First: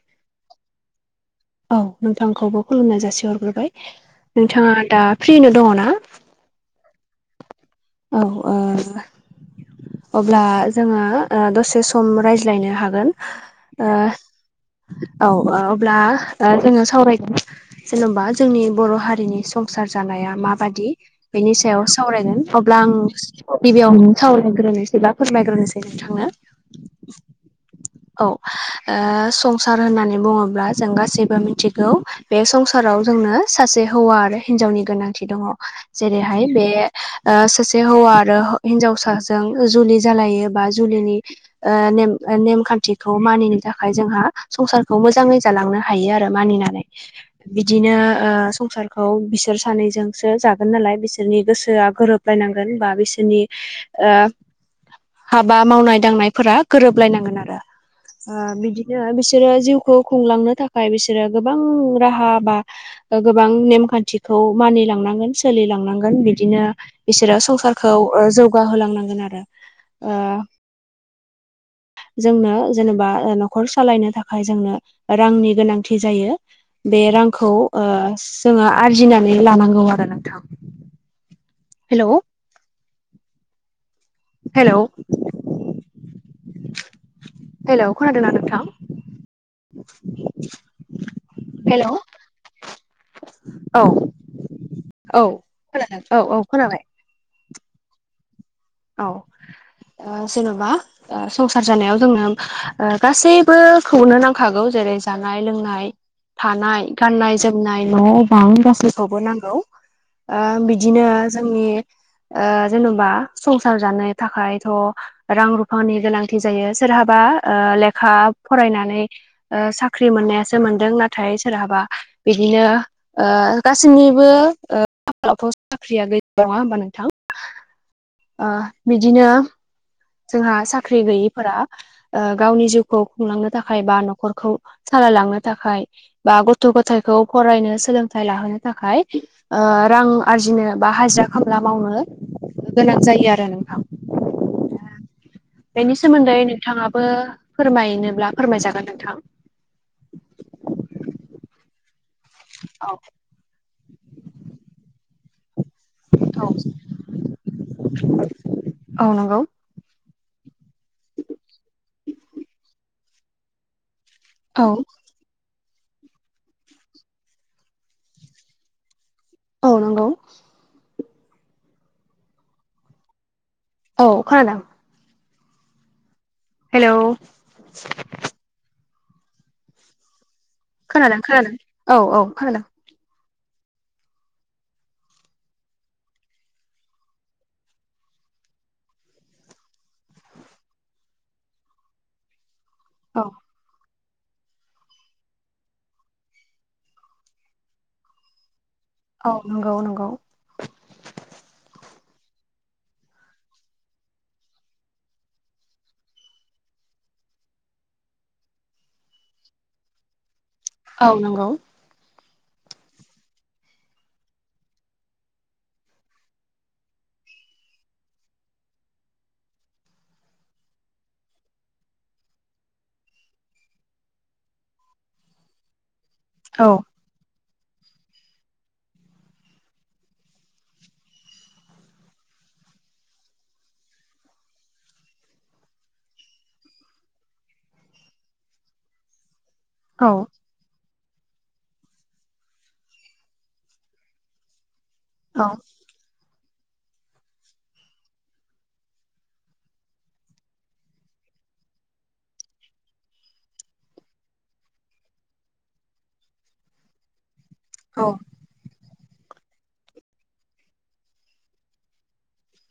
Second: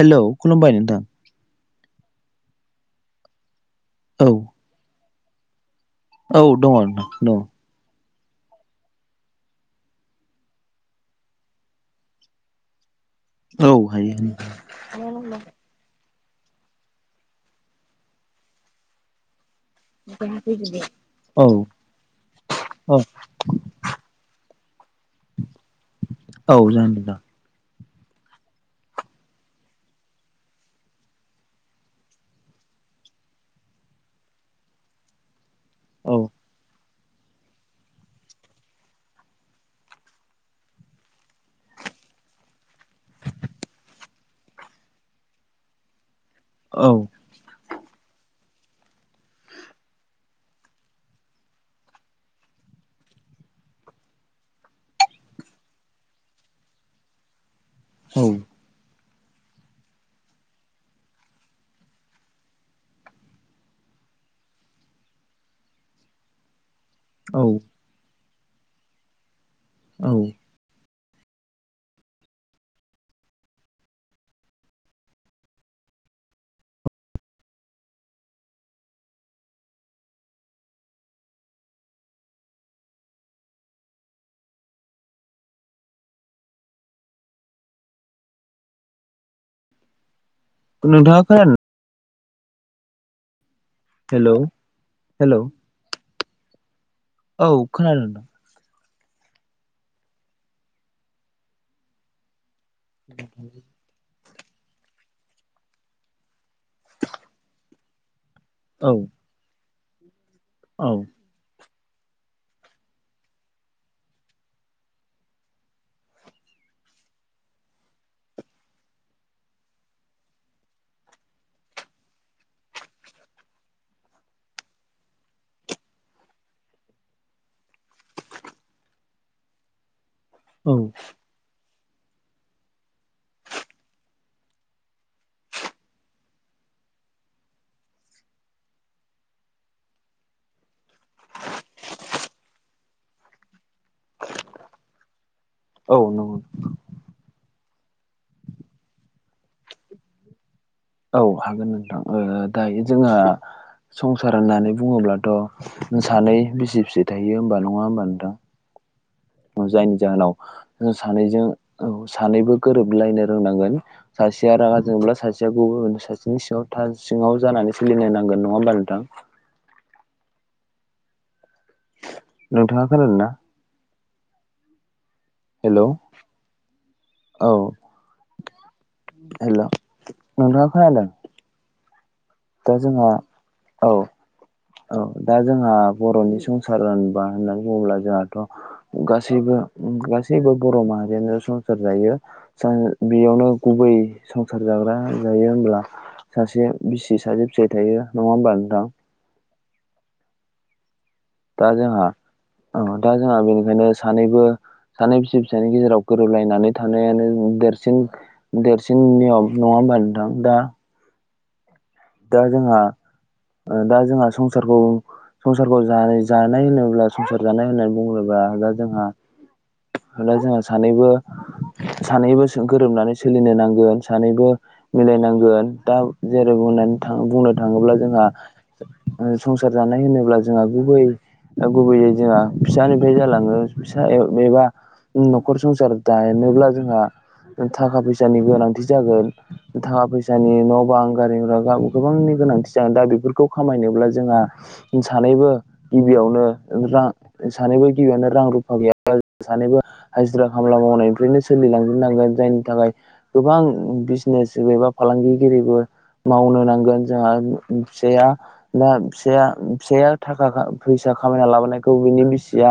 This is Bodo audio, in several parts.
हेल' खुलुमबाय नोंथां। औ नोंथांखौबो खुलुमनाय जासि हरग्रोबाय। औ। नोंथाङा दा फ्रिनो दङ ना? औ दङ आरो दङ। औ। अब्ला जोङो दसे सम रायज्लायनो हागोन। औ हायो औ अब्ला। जोङो सावरायगोन जेन'बा जोंनि बर' हारिनि सम संसार जानाया माबादि औ बेनि सायाव सावरायगोन अब्ला आं औ गिबियावनो खावलायग्रोनोसै बा फोरमायग्रोनोसै नोंथांनो। औ जागोन नोंथां। औ ओ संसार होननानै बुङोब्ला जों गासैबो मिथिगौ बे संसाराव जोंनो सासे हौवा आरो हिनजावनि गोनांथि दङ औ जेरैहाय बे सासे हौवा आरो हिन्जावसाजों जुलि जालायो बा जुलिनि ओ नेम खान्थि थिखौ मानिनो थाखाय जोंहा संसारखौ मोजाङै जालांनो हायो आरो मानिनानै। बिदिनो ओ संसारखौ बिसोर सानैजोंसो जागोन नालाय बिसोरनि गोसोया गोरोब बायनांगोन बा बिसोरनि ओ हाबा मावनाय दांनायफोरा गोरोबलायनांगोन आरो। औ ओ बिदिनो बिसोरो जिउखौ खुंलांनो थाखाय बिसोरो गोबां राहा बा गोबां नेमखान्थिखौ मानिलांनांगोन सोलिलांनांगोन बिदिनो बिसोरो औ संसारखौ जौगाहोलांनांगोन आरो औ ओ जोंनो जेनेबा न'खर सालायनो थाखाय जोंनो रांनि गोनांथि जायो। बे रांखौ ओ जोङो आरजिनानै लानांगौ आरो नोंथां। हेल' हेल' हेल' खोनादों ना नोंथां? [unintelligible] नोंथाङा खोना हेल' औ हेलौ औ हेलौ खोनादों औ औ खोनाबाय। औ खोनादों। औ जेन'बा संसार जानायाव जोंनो गासैबो खौनो नांखागौ जेरै जानाय लोंनाय थानाय गाननाय जोमनाय न' बां नोंथां औ गासैखौबो नांगौ। ओ औ बिदिनो जोंनि जेन'बा संसार जानो थाखायथ' रां रुफानि गोनांथि जायो सोरहाबा ओ लेखा फरायनानै ओ साख्रि मोननायासो मोनदों नाथाय सोरहाबा बिदिनो ओ गासैनिबो खाफालाव साख्रिया गैया नङा होमबा नोंथां। ओ बिदिनो जोंहा औ साख्रि गैयि फोरा गावनि जिउखौ खुंलांनो थाखाय बा न'खरखौ सालायलांनो थाखाय बा गथ' गथायखौ फरायनो सोलोंथाइ लाहोनो थाखाय ओ रां आरजिनो बा हाजिरा खामला मावनो गोनां जायो आरो नोंथां औ बेनि नंगौ सोमोन्दै नोंथाङाबो फोरमायनोब्ला फोरमायजागोन नोंथां। औ हागोन नोंथां दायो औ जोंहा संसार होननानै बुङोब्लाथ' सानै औ बिसि फिसाय थायो होमबा नङा होमबा नोंथां। औ नंगौ। जायनि जाहोनाव सानैजों सानैबो गोरोबलायनो रोंनांगोन। सासेया औ रङा जब्ला सासे गुबुन सासेनि सिङाव था सिङाव जानानै सोलिनो नांगोन नङा होमबा नोंथां। औ नंगौ। नोंथाङा खोनादोंना? औ खोनादों। हेल' हेल' औ हेल' नोंथाङा खोनादों खोनादों औ औ खोनादों। दा जोंहा औ औ दा जोंहा बर'नि संसार होनबा होननानै बुङोब्ला जोंहाथ' गासैबो गासैबो बर' माहारियानो संसार जायो औ बेयावनो गुबै संसार जाग्रा जायो होनब्ला सासे बिसि सासे फिसाइ थायो नंङा होमबा नोंथां? औ नंगौ नंगौ ‌ दा जोंहा औ दा जोंहा बेनिखायनो सानैबो सानै फिसि फिसानि गेजेराव गोरोबलायनानै थानायानो देरसिन देरसिन नियम नङा होनोमबा नोंथां दा औ नंगौ। दा जोंहा दा जोंहा संसारखौ संसारखौ जानाय जानाय होनोब्ला संसार जानाय होननानै बुङोबोबा दा जोंहा होनब्ला जोंहा सानैबो सानैबो गोरोबनानै सोलिनो नांगोन सानैबो मिलायनांगोन दा जेरै औ बुंनानै थ बुंनो थाङोब्ला जोंहा ओ संसार जानाय होनोब्ला जोंहा गुबै गुबैयै जोंहा फिसानिफ्राय जालाङो फिसा एबा न'खर संसार दानोब्ला जोंहा थाखा फैसानि गोनांथि जागोन। थाखा औ फैसानि न'बा आं गारि गोरा गा गोबांनि गोनांथि जागोन दा बेफोरखौ खामायनोब्ला जोंहा सानैबो औ गिबियावनोां सानैबो गिबियावनो रां रुफा गैयाब्ला सानैबो हाजिरा खामला मावनायनिफ्रायनो सोलिलांजेननांगोन जायनि थाखाय गोबां बिजनेस एबा फालांगिगिरिबो मावनो नांगो औ [unintelligible] दा फिसाया फिसाया थाखा फैसा खामायना लाबोनायखौ बिनि बिसिया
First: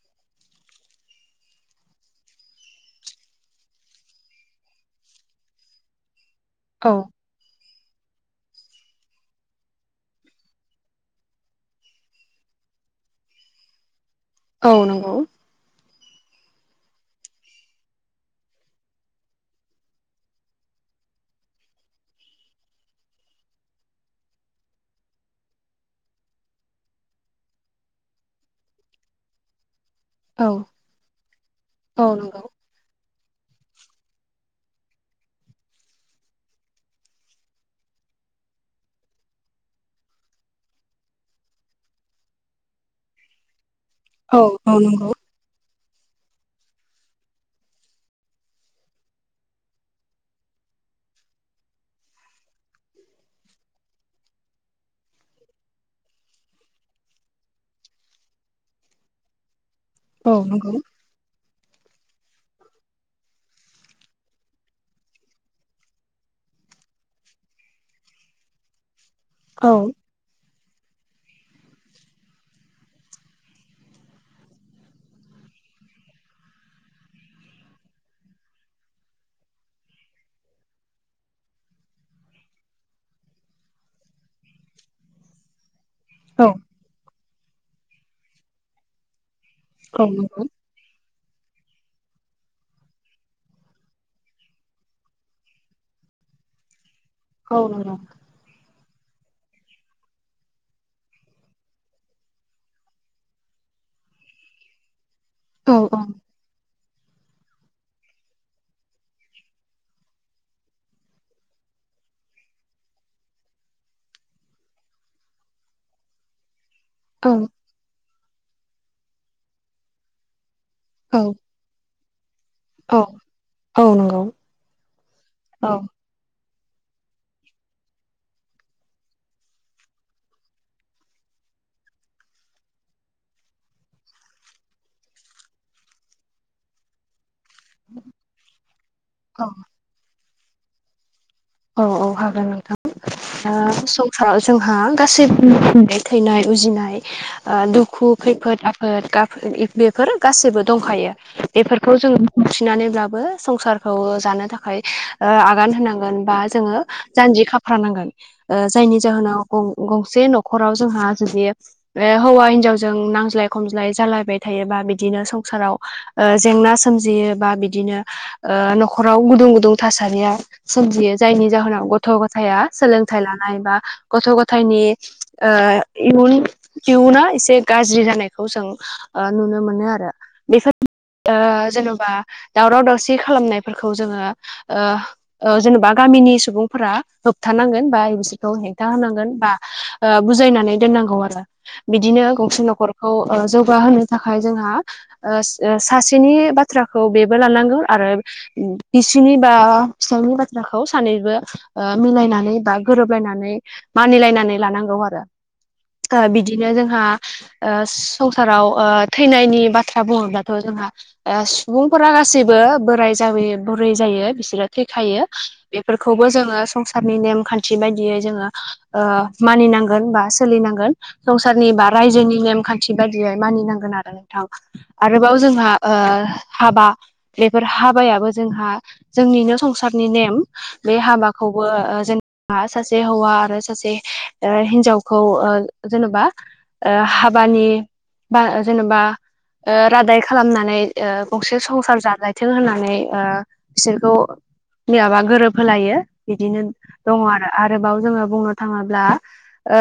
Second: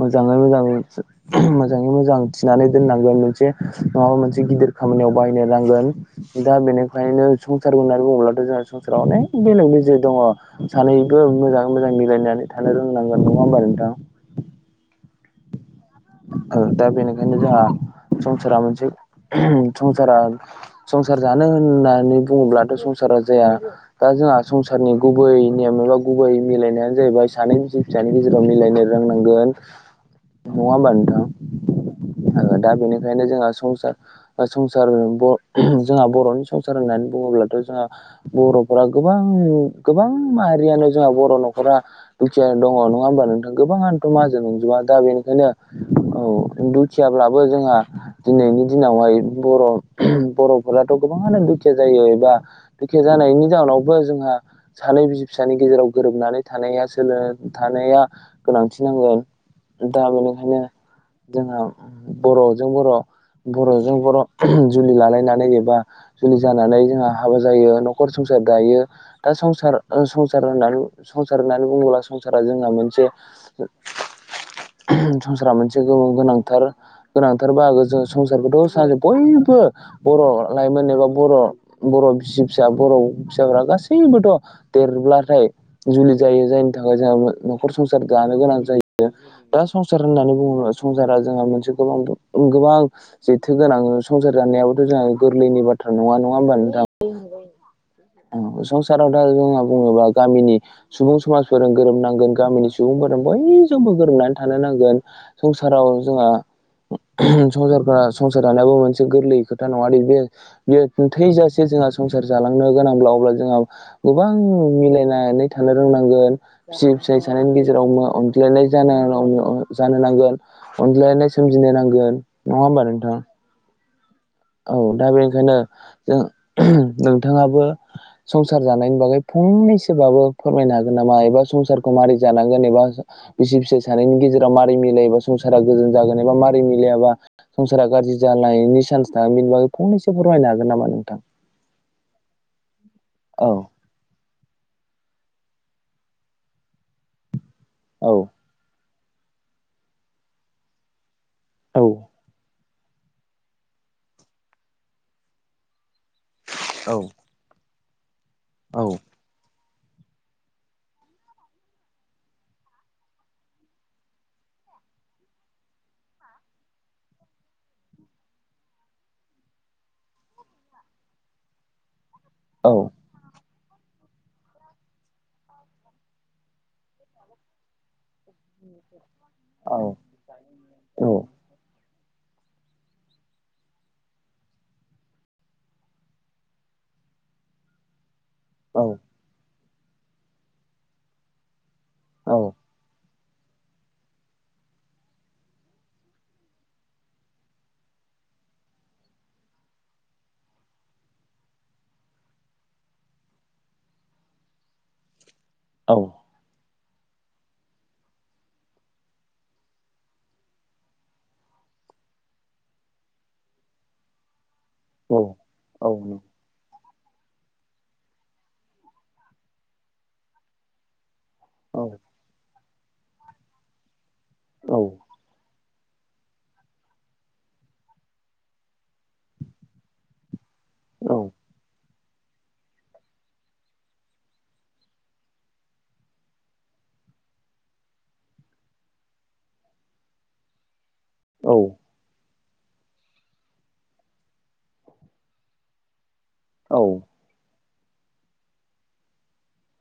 मोजाङै मोजां मोजाङै मोजां थिनानै दोननांगोन मोनसे नङाबा मोनसे गिदिर खामानियाव बाहायनो नांगोन। दा औ बेनिखायनो संसार होननानै बुङोब्लाथ' जोंहा संसाराव अनेक बेलेग बेजेग दङ। सानैबो मोजांङै मोजां मिलायनानै थानो रोंनांगोन नंङा होमबा नोंथां? औ नंगौ। दा बेनिखायनो जोंहा संसारा मोनसे संसारा संसार जानो होननानै बुङोब्लाथ' संसारा जाया। दा जोंहा संसारनि गुबै नेयम एबा गुबै मिलायनायानो जाहैबाय सानै फिसानि गेजेराव मिलायनो रोंनांगोन। औ नङा होमबा औ नंगौ नोंथां दा बेनिखायनो जोंहा संसार संसार जोंहा बर'नि संसार होननानै बुङोब्लाथ' जोंहा बर'फोरा गोबां गोबां माहारियानो जोंहा बर' न'खरा दुखियानो दंङो नङा होमबा नोंथां गोबांङानो औ माहाजोन औ नंजोबा। नंगौ बेखायनो औ दुखियाब्लाबो जोंहा दिनैनि दिनावहाय बर' बर'फोराथ' गोबांङानो दुखिया जायो एबा बेखे जानायनि जाउनावबो जोंहा सानै बिसि फिसानि गेजेराव गोरोबनानै थानाया स थानाया गोनांथि नांगोन। दा औ बेनिखायनो नंगौ जोंहा बर'जों बर' बर'जों बर' जुलि लालायनानै एबा जुलि जानानै जोंहा हाबा जायो न'खर संसार दायो। दा औ संसार संसार होननानै संसार होननानै बुंङोब्ला संसारा जोंहा मोनसे संसारा मोनसे गोनांथार गोनांथार बाहागो जों संसारखौथ' ससे बयबो बर' लाइमोन एबा बर' बर' बिसि फिसा बर' फिसाफ्रा गासैबोथ' देरब्लाथाय जुलि जायो औ जायनि थाखाय जोंहा न'खर संसार जानो गोनां जायो दा संसार औ होननानै नंगौ बुङोबा संसारा जोंहा मोनसे गोबां गोबां जेथो गोनां संसार जानायाबोथ' जोंहा गोरलैनि बाथ्रा नङा नङा होमबा नोंथां औ नंगौ संसाराव दा जोंना बुङोबा गामिनि सुबुं समाजफोरजों गोरोबनांगोन गामिनि सुबुंफोरजों जोंबो गोरोबनानै थानो नांगोन औ संसाराव जोंहा संसारफोरा संसार जानायाबो मोनसे गोरलै खोथा नङा आरो बेयो बियो थैजासे जोंहा संसार जालांनो गोनांब्ला अब्ला जोंहा गोबां मिलायनानै थानो रोंनांगोन बिसि फिसाय सानैनि गेजेराव अनज्लायनाय जानो नांगोन औ अनज्लायनाय बुजिनो नांगोन नङा होमबा औ नोंथां औ नंगौ औ दा बेनिखायनो औ जों नोंथाङाबो संसार जानायनि बागै फंनैसोबाबो फोरमायनो हागोन नामा एबा संसारखौ मारै जानांगोन एबा बिसि फिसाय सानैनि गेजेराव मारै मिलायबा संसारा गोजोन जागोन एबा मारै मिलायाबा संसारा गाज्रि जानायनि चान्स थाङो बेनि औ बागै फंनैसो फोरमायनो हागोन नामा नोंथां औ औ हागोन औ नोंथां ओ सं जोंहा गासैबो थैनाय उजिनाय दुखु औ खैफोद आ फोद गाफोद बेफोर गासैबो दंखायो औ बेफोरखौ जों उथिनानैब्लाबो संसारखौ जानो थाखाय ओ आगान होनांगोन बा जोङो औ जानजि खाफ्रा नांगोन औ जायनि जाहोनाव गंसे न'खराव जोंहा जुदि हौवा हिनजावजों नांज्लाय खमज्लाय जालायबाय थायोबा बिदिनो संसाराव जेंना सोमजियो बा बिदिनो ओ न'खराव गुदुं गुदुं थासारिया सोमजियो जायनि जाहोनाव गथ' गथाया औ सोलों थाइ लानाय बा गथ' गथाइनि ओ इयुन इयुना एसे गाज्रि जानायखौ जों ओ नुनो औ मोनो आरो बेफोर औ ओ जेन'बा दावराव दावसि खालामनायफोरखौ जोङो ओ ओ जेनेबा गामिनि सुबुंफोरा होबथानांगोन बा बिसोरखौ औ हेंथा होनांगोन बा ओ बुजायनानै दोननांगौ आरो बिदिनो औ गंसे न'खर खौ जौगाहोनो थाखाय जोंहा ओस ओस सासेनि बाथ्राखौ बेबो लानांगोन आरो बिसिनि बा फिसाइनि बाथ्राखौ सानैबो ओ मिलायनानै बा गोरोबलायनानै मानिलायनानै लानांगौ आरो औ ओ बिदिनो जोंहा ओस संसाराव थैनायनि बाथ्रा बुङोब्लाथ' जोंहा ओस सुबुंफोरा गासैबो बोराय जाबोयो बुरै जायो बिसोरो औ थैखायो बेफोरखौबो जोङो संसारनि नेम खान्थि बायदियै जोङो ओ मानिनांगोन बा सोलिनांगोन संसारनि बा रायजोनि नेमखान्थि बायदियै मानिनांगोन आरो नोंथां औ आरोबाव जोंहा ओ हाबा बेफोर हाबायाबो जोंहा जोंनिनो संसारनि नेम बे औ हाबाखौबो जों बा सासे हौवा आरो सासे ओ हिन्जावखौ ओ जेनेबा ओ हाबानि बा जेन'बा ओ रादाय खालामनानै ओ गंसे संसार जालायथों होननानै बिसोरखौ मिलायबा गोरोब होलायो बिदिनो दङ आरो आरोबाव जोङो बुंनो थाङोब्ला ओ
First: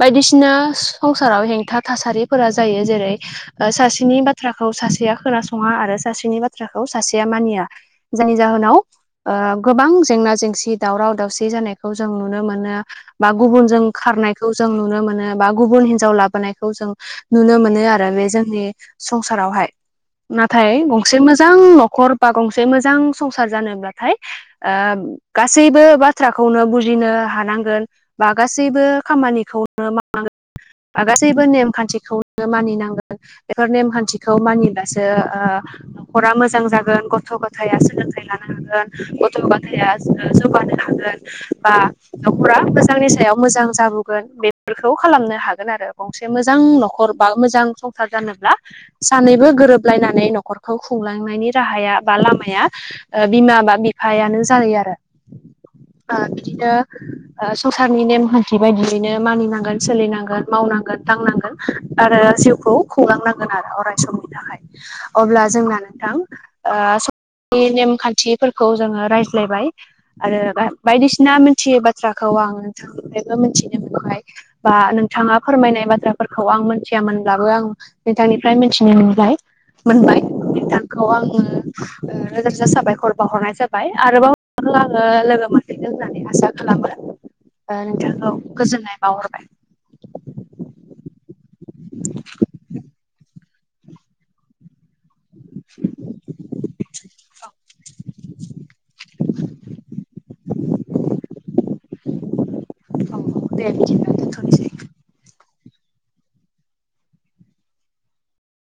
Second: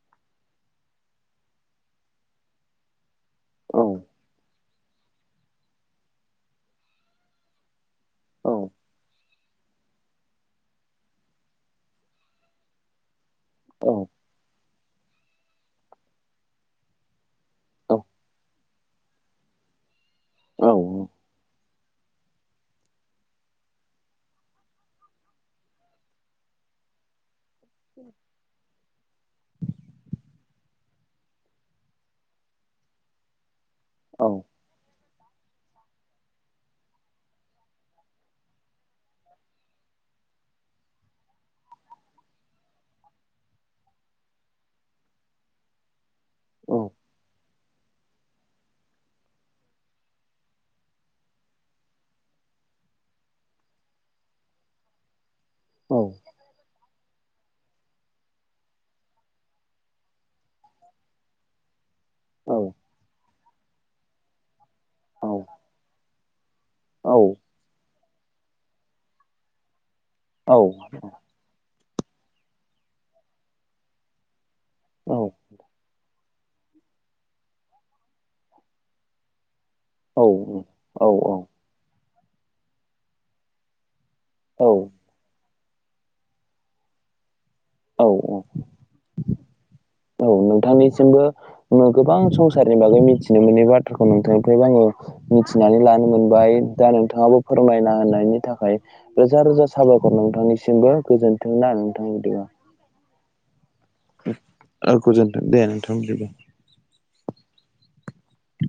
बायदिसिना संसाराव हेंथा थासारिफोरा जायो जेरै औ सासेनि बाथ्राखौ सासेया खोनासङा आरो सासेनि बाथ्राखौ सासेया मानिया। जायनि जाहोनावो ओ गोबां जेंना जेंसि दावराव दावसि जानायखौ जों नुनो मोनो। बा गुबुन जों खारनायखौ जों नुनो मोनो बा गुबुन हिनजाव लाबोनायखौ जों नुनो मोनो आरो बे जोंनि संसारावहाय नाथाय गंसे मोजां न'खर बा गंसे मोजां संसार जानोब्लाथायो गासैबो बाथ्राखौनो बुजिनो हानांगोन बा गासैबो गासैबो खामानिखौनो मावनांगोन। गासैबो नेमखान्थिखौनो मानिनांगोन बेफोर नेमखान्थिखौबो खाथिखौ मानिब्लासो न'खरा मोजां जागोन गथ' गथाया सोलोंथाइ लानो हागोन। गथ' गथाय जौगानो हागोना बा न'खरा मोजांनि सायाव मोजां जाबोगोन बेफोरखौ खालामनो हागोन आरो। गंसे मोजां न'खर बा मोजां संसार जानोब्लाबो सानैबो गोरोबलायनानै न'खरखौ खुंलांनायनि राहाया बा लामाया बिमा बा बिफायानो जायो आरो। औ। बिदिनो संसारनि नेमखान्थि बायदियैनो मानिनांगोन सोलिनांगोन। मावनांगोन दांनांगोन आरो जिउखौ खुंलांनांगोन आरो अराय समनि थाखाय।। अब्ला जोंना औ नोंथांनि नेमखान्थि फोर जोङो रायज्लायबाय औ आरो बायदिसिना मिथियै बाथ बाथाराखौ आं नोंथांनिफ्रायबो मिथिनो मोनबाय बा औ नोंथाङा फोरमायनाय बाथ्रा फोरखौ आं मिथियामोनब्लाबो आं नोंथांनिफ्राय मिथिनाय मोनबाय। मोनबाय औ बिथांखौ आङो रोजा रोजा साबायखर बावहरनाय जाबाय आरोबाव। औ आङो लोगो मोनफिनगोन होननानै आसा खालामो औ नोंथांखौ। गोजोननाय बावहरबाय। औ नोंथांनिसिमबो गोबां संसारनि बागै मिथिनो मोनै बाथ्राखौ नोंथांनिफ्रायबो आङो मिथिनानै लानो मोनबाय दा नोंथाङाबो फोरमायना होननायनि थाखायो रोजा रोजा साबायखर नोंथांनिसिमबो गोजोन्थों ना नोंथांनि सिम [unintelligible] आरो गोजोन्थों दे नोंथां बिदिब्ला।